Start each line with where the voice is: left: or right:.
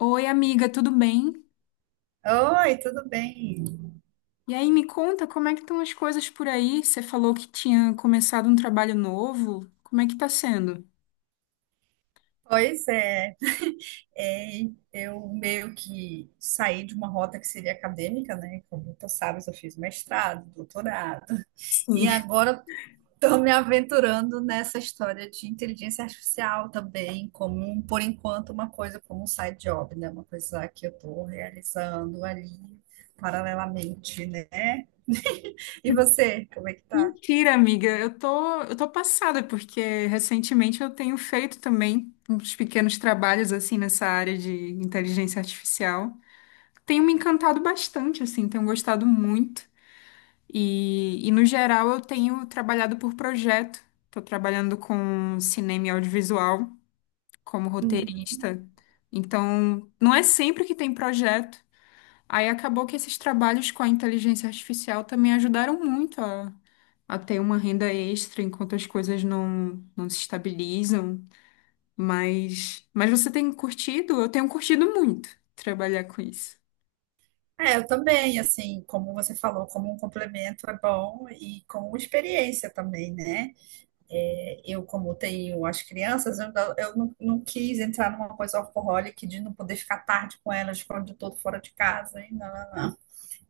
left: Oi, amiga, tudo bem?
right: Oi, tudo bem?
left: E aí, me conta como é que estão as coisas por aí? Você falou que tinha começado um trabalho novo. Como é que tá sendo?
right: Pois é, é, eu meio que saí de uma rota que seria acadêmica, né? Como tu sabes, eu fiz mestrado, doutorado, e
left: Sim.
right: agora estou me aventurando nessa história de inteligência artificial também, como, por enquanto, uma coisa como um side job, né? Uma coisa que eu estou realizando ali paralelamente, né? E você, como é que tá?
left: Mentira, amiga. Eu tô passada porque recentemente eu tenho feito também uns pequenos trabalhos assim nessa área de inteligência artificial. Tenho me encantado bastante, assim, tenho gostado muito. E no geral eu tenho trabalhado por projeto. Estou trabalhando com cinema e audiovisual como roteirista. Então, não é sempre que tem projeto. Aí acabou que esses trabalhos com a inteligência artificial também ajudaram muito a ter uma renda extra enquanto as coisas não se estabilizam. Mas você tem curtido? Eu tenho curtido muito trabalhar com isso.
right: É, eu também, assim, como você falou, como um complemento é bom e com experiência também, né? É, eu, como tenho as crianças, eu, não, não quis entrar numa coisa alcoólica de não poder ficar tarde com elas quando eu estou fora de casa. E não, não, não.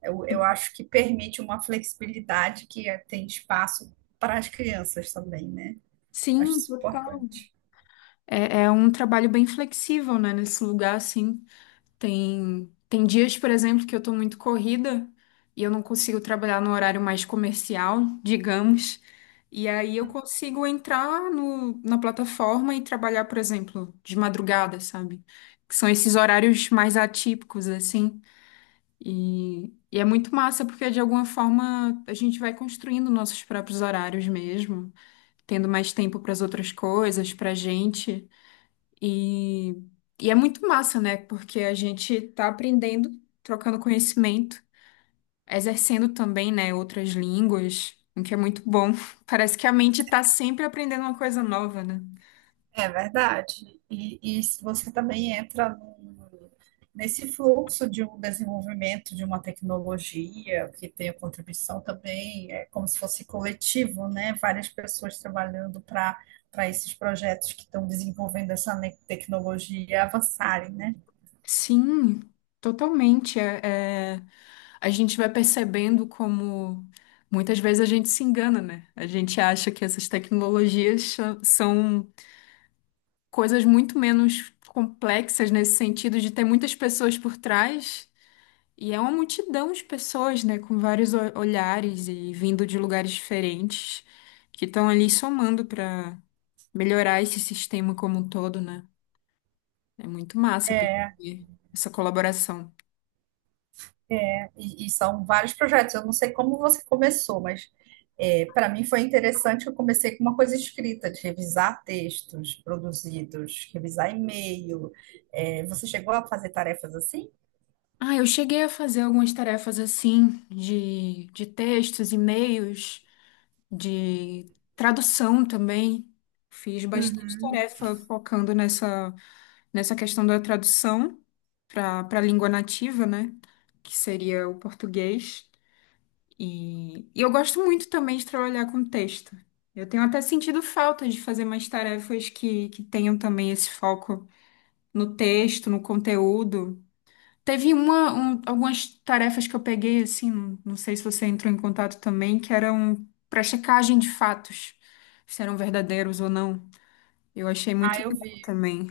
right: Eu acho que permite uma flexibilidade tem espaço para as crianças também, né? Acho
left: Sim,
right: isso
left: total.
right: importante.
left: É, é um trabalho bem flexível, né, nesse lugar, assim. Tem dias, por exemplo, que eu tô muito corrida e eu não consigo trabalhar no horário mais comercial, digamos. E aí eu consigo entrar no, na plataforma e trabalhar, por exemplo, de madrugada, sabe? Que são esses horários mais atípicos, assim. E é muito massa, porque de alguma forma a gente vai construindo nossos próprios horários mesmo, tendo mais tempo para as outras coisas, pra gente. E, e é muito massa, né? Porque a gente tá aprendendo, trocando conhecimento, exercendo também, né, outras línguas, o que é muito bom. Parece que a mente tá sempre aprendendo uma coisa nova, né?
right: É verdade. E se você também entra num- nesse fluxo de um desenvolvimento de uma tecnologia que tem a contribuição também, é como se fosse coletivo, né? Várias pessoas trabalhando para esses projetos que estão desenvolvendo tecnologia avançarem, né?
left: Sim, totalmente. A gente vai percebendo como muitas vezes a gente se engana, né? A gente acha que essas são coisas muito menos complexas nesse sentido de ter muitas pessoas por trás. E é uma multidão de pessoas, né, com vários olhares e vindo de lugares diferentes, que estão ali somando para melhorar esse sistema como um todo, né? É muito massa perceber essa colaboração.
right: E são vários projetos. Eu não sei como você começou, mas é, para mim foi interessante que eu comecei com uma coisa escrita, de revisar textos produzidos, revisar e-mail. É, você chegou a fazer tarefas assim?
left: Ah, eu cheguei a fazer algumas tarefas assim, de textos, e-mails, de tradução também. Fiz bastante
right: Uhum.
left: tarefa focando nessa questão da tradução para a língua nativa, né? Que seria o português. E eu gosto muito também de trabalhar com texto. Eu tenho até sentido falta de fazer mais tarefas que tenham também esse foco no texto, no conteúdo. Teve algumas tarefas que eu peguei, assim, não sei se você entrou em contato também, que eram para checagem de fatos, se eram verdadeiros ou não. Eu achei muito
right: Ah, eu
left: legal
right: vi.
left: também.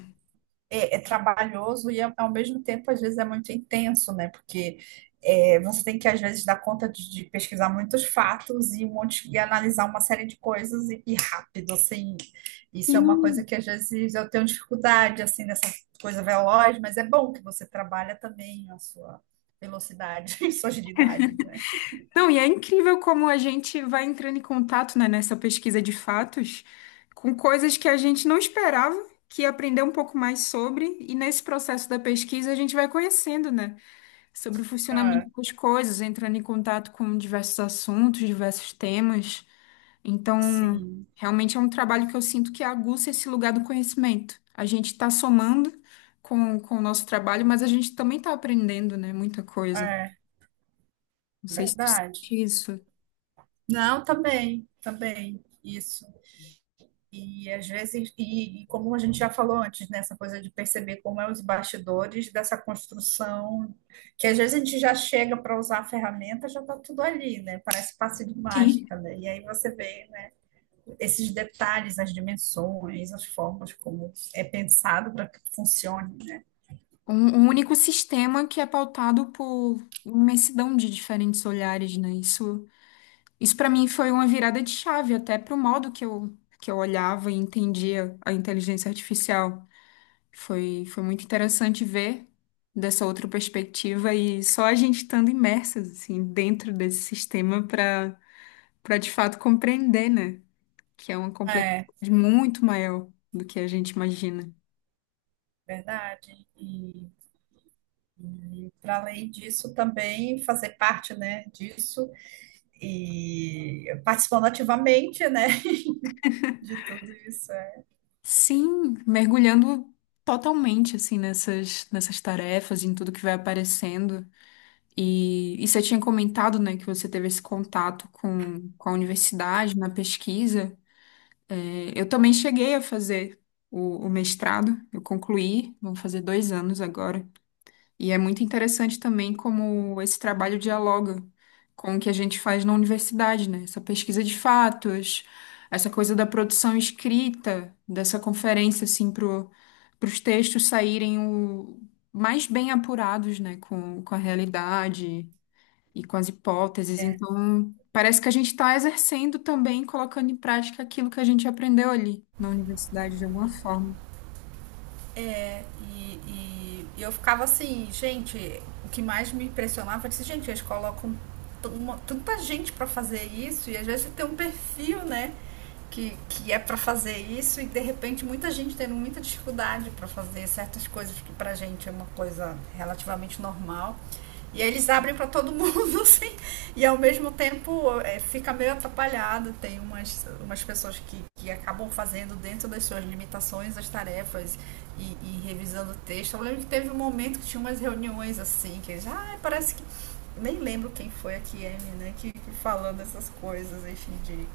right: É trabalhoso e, ao mesmo tempo, às vezes é muito intenso, né? Porque é, você tem que, às vezes, dar conta de pesquisar muitos fatos e, um monte, e analisar uma série de coisas e rápido, assim. Isso é uma
left: Sim.
right: coisa que, às vezes, eu tenho dificuldade, assim, nessa coisa veloz, mas é bom que você trabalha também a sua velocidade e sua agilidade, né?
left: Não, e é incrível como a gente vai entrando em contato, né, nessa pesquisa de fatos com coisas que a gente não esperava, que aprender um pouco mais sobre, e nesse processo da pesquisa a gente vai conhecendo, né, sobre o
right: Ah,
left: funcionamento das coisas, entrando em contato com diversos assuntos, diversos temas. Então,
right: sim,
left: realmente é um trabalho que eu sinto que aguça esse lugar do conhecimento. A gente está somando com o nosso trabalho, mas a gente também está aprendendo, né, muita coisa.
right: é
left: Não sei se tu
right: verdade.
left: sente isso.
right: Não, também, também, isso. E às vezes, e como a gente já falou antes, né, essa coisa de perceber como é os bastidores dessa construção, que às vezes a gente já chega para usar a ferramenta, já está tudo ali, né? Parece passe de
left: Sim.
right: mágica, né? E aí você vê, né, esses detalhes, as dimensões, as formas como é pensado para que funcione, né?
left: Um único sistema que é pautado por imensidão de diferentes olhares, né? Isso, isso para mim foi uma virada de chave até para o modo que eu olhava e entendia a inteligência artificial. Foi muito interessante ver dessa outra perspectiva e só a gente estando imersas assim dentro desse sistema para de fato compreender, né? Que é uma
right: É,
left: complexidade muito maior do que a gente imagina.
right: verdade. E para além disso, também fazer parte, né, disso e participando ativamente, né, de tudo isso. É.
left: Sim, mergulhando totalmente assim nessas tarefas, em tudo que vai aparecendo. E você tinha comentado, né, que você teve esse contato com a universidade na pesquisa. É, eu também cheguei a fazer o mestrado, eu concluí, vão fazer 2 anos agora. E é muito interessante também como esse trabalho dialoga com o que a gente faz na universidade, né? Essa pesquisa de fatos, essa coisa da produção escrita, dessa conferência, assim, pro, os textos saírem o, mais bem apurados, né? Com a realidade e com as hipóteses. Então, parece que a gente está exercendo também, colocando em prática aquilo que a gente aprendeu ali na universidade, de alguma forma.
right: E eu ficava assim, gente, o que mais me impressionava era assim, gente, eles colocam tanta gente para fazer isso, e às vezes tem um perfil, né? Que é para fazer isso, e de repente muita gente tendo muita dificuldade para fazer certas coisas que pra gente é uma coisa relativamente normal. E aí eles abrem para todo mundo, assim, e ao mesmo tempo é, fica meio atrapalhado. Tem umas, umas pessoas que acabam fazendo dentro das suas limitações as tarefas e revisando o texto. Eu lembro que teve um momento que tinha umas reuniões assim, que já ah, parece que. Nem lembro quem foi a Kiemi, né? Que falando essas coisas, enfim,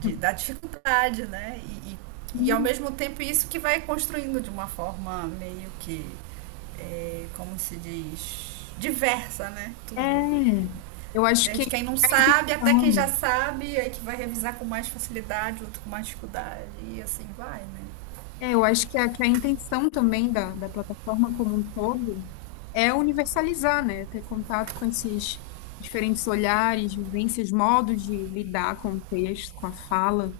right: de, da dificuldade, né? E ao
left: Hum.
right: mesmo tempo isso que vai construindo de uma forma meio que, é, como se diz, diversa, né? Tudo.
left: É, eu acho que é
right: Desde quem não
left: a
right: sabe até quem já
left: intenção
right: sabe, aí que vai revisar com mais facilidade, outro com mais dificuldade. E assim vai, né?
left: É, eu acho que que a intenção também da plataforma como um todo é universalizar, né? Ter contato com esses diferentes olhares, vivências, modos de lidar com o texto, com a fala,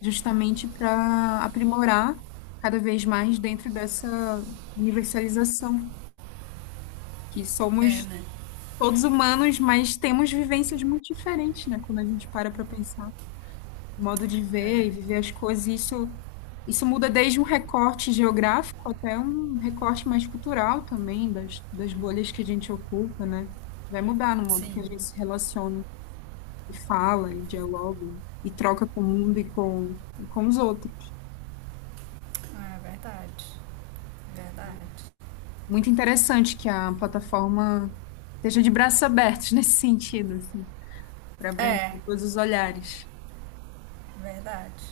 left: justamente para aprimorar cada vez mais dentro dessa universalização, que
right: É,
left: somos
right: né?
left: todos humanos, mas temos vivências muito diferentes, né? Quando a gente para pensar modo de
right: É,
left: ver e viver as coisas. E isso muda desde um recorte geográfico até um recorte mais cultural também, das bolhas que a gente ocupa, né? Vai mudar no modo
right: sim,
left: que a gente se relaciona e fala e dialoga e troca com o mundo e com os outros.
right: é verdade. Verdade.
left: Muito interessante que a plataforma esteja de braços abertos nesse sentido, assim, para abranger
right: É,
left: todos os olhares.
right: verdade,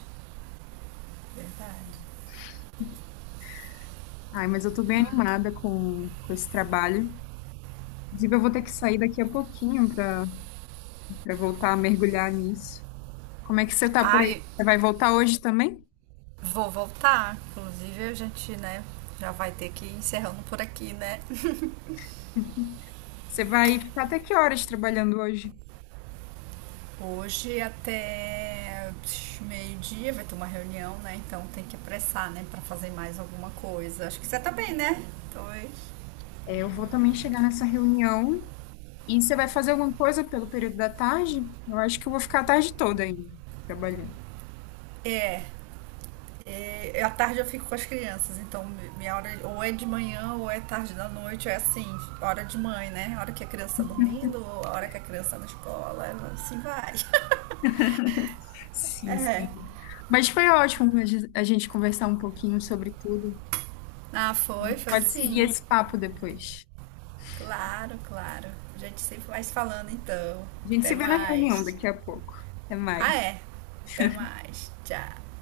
right: verdade.
left: Ai, mas eu tô bem animada com esse trabalho. Inclusive, eu vou ter que sair daqui a pouquinho para voltar a mergulhar nisso. Como é que você tá por aí?
right: Ai,
left: Você vai voltar hoje também?
right: vou voltar. Inclusive, a gente, né, já vai ter que ir encerrando por aqui, né?
left: Você vai ficar até que horas trabalhando hoje?
right: Hoje até meio-dia vai ter uma reunião, né? Então tem que apressar, né, para fazer mais alguma coisa. Acho que você tá bem, né? Dois.
left: É, eu vou também chegar nessa reunião. E você vai fazer alguma coisa pelo período da tarde? Eu acho que eu vou ficar a tarde toda ainda trabalhando.
right: É, e à tarde eu fico com as crianças, então minha hora ou é de manhã ou é tarde da noite, é assim, hora de mãe, né? A hora que a criança tá dormindo, ou a hora que a criança tá na escola, é assim vai.
left: Sim,
right: É.
left: sim. Mas foi ótimo a gente conversar um pouquinho sobre tudo.
right: Ah,
left: A
right: foi,
left: gente
right: foi
left: pode seguir
right: sim.
left: esse papo depois.
right: Claro, claro. A gente sempre vai se falando então.
left: A gente
right: Até
left: se vê na reunião
right: mais.
left: daqui a pouco. Até
right: Ah,
left: mais.
right: é. Até mais. Tchau.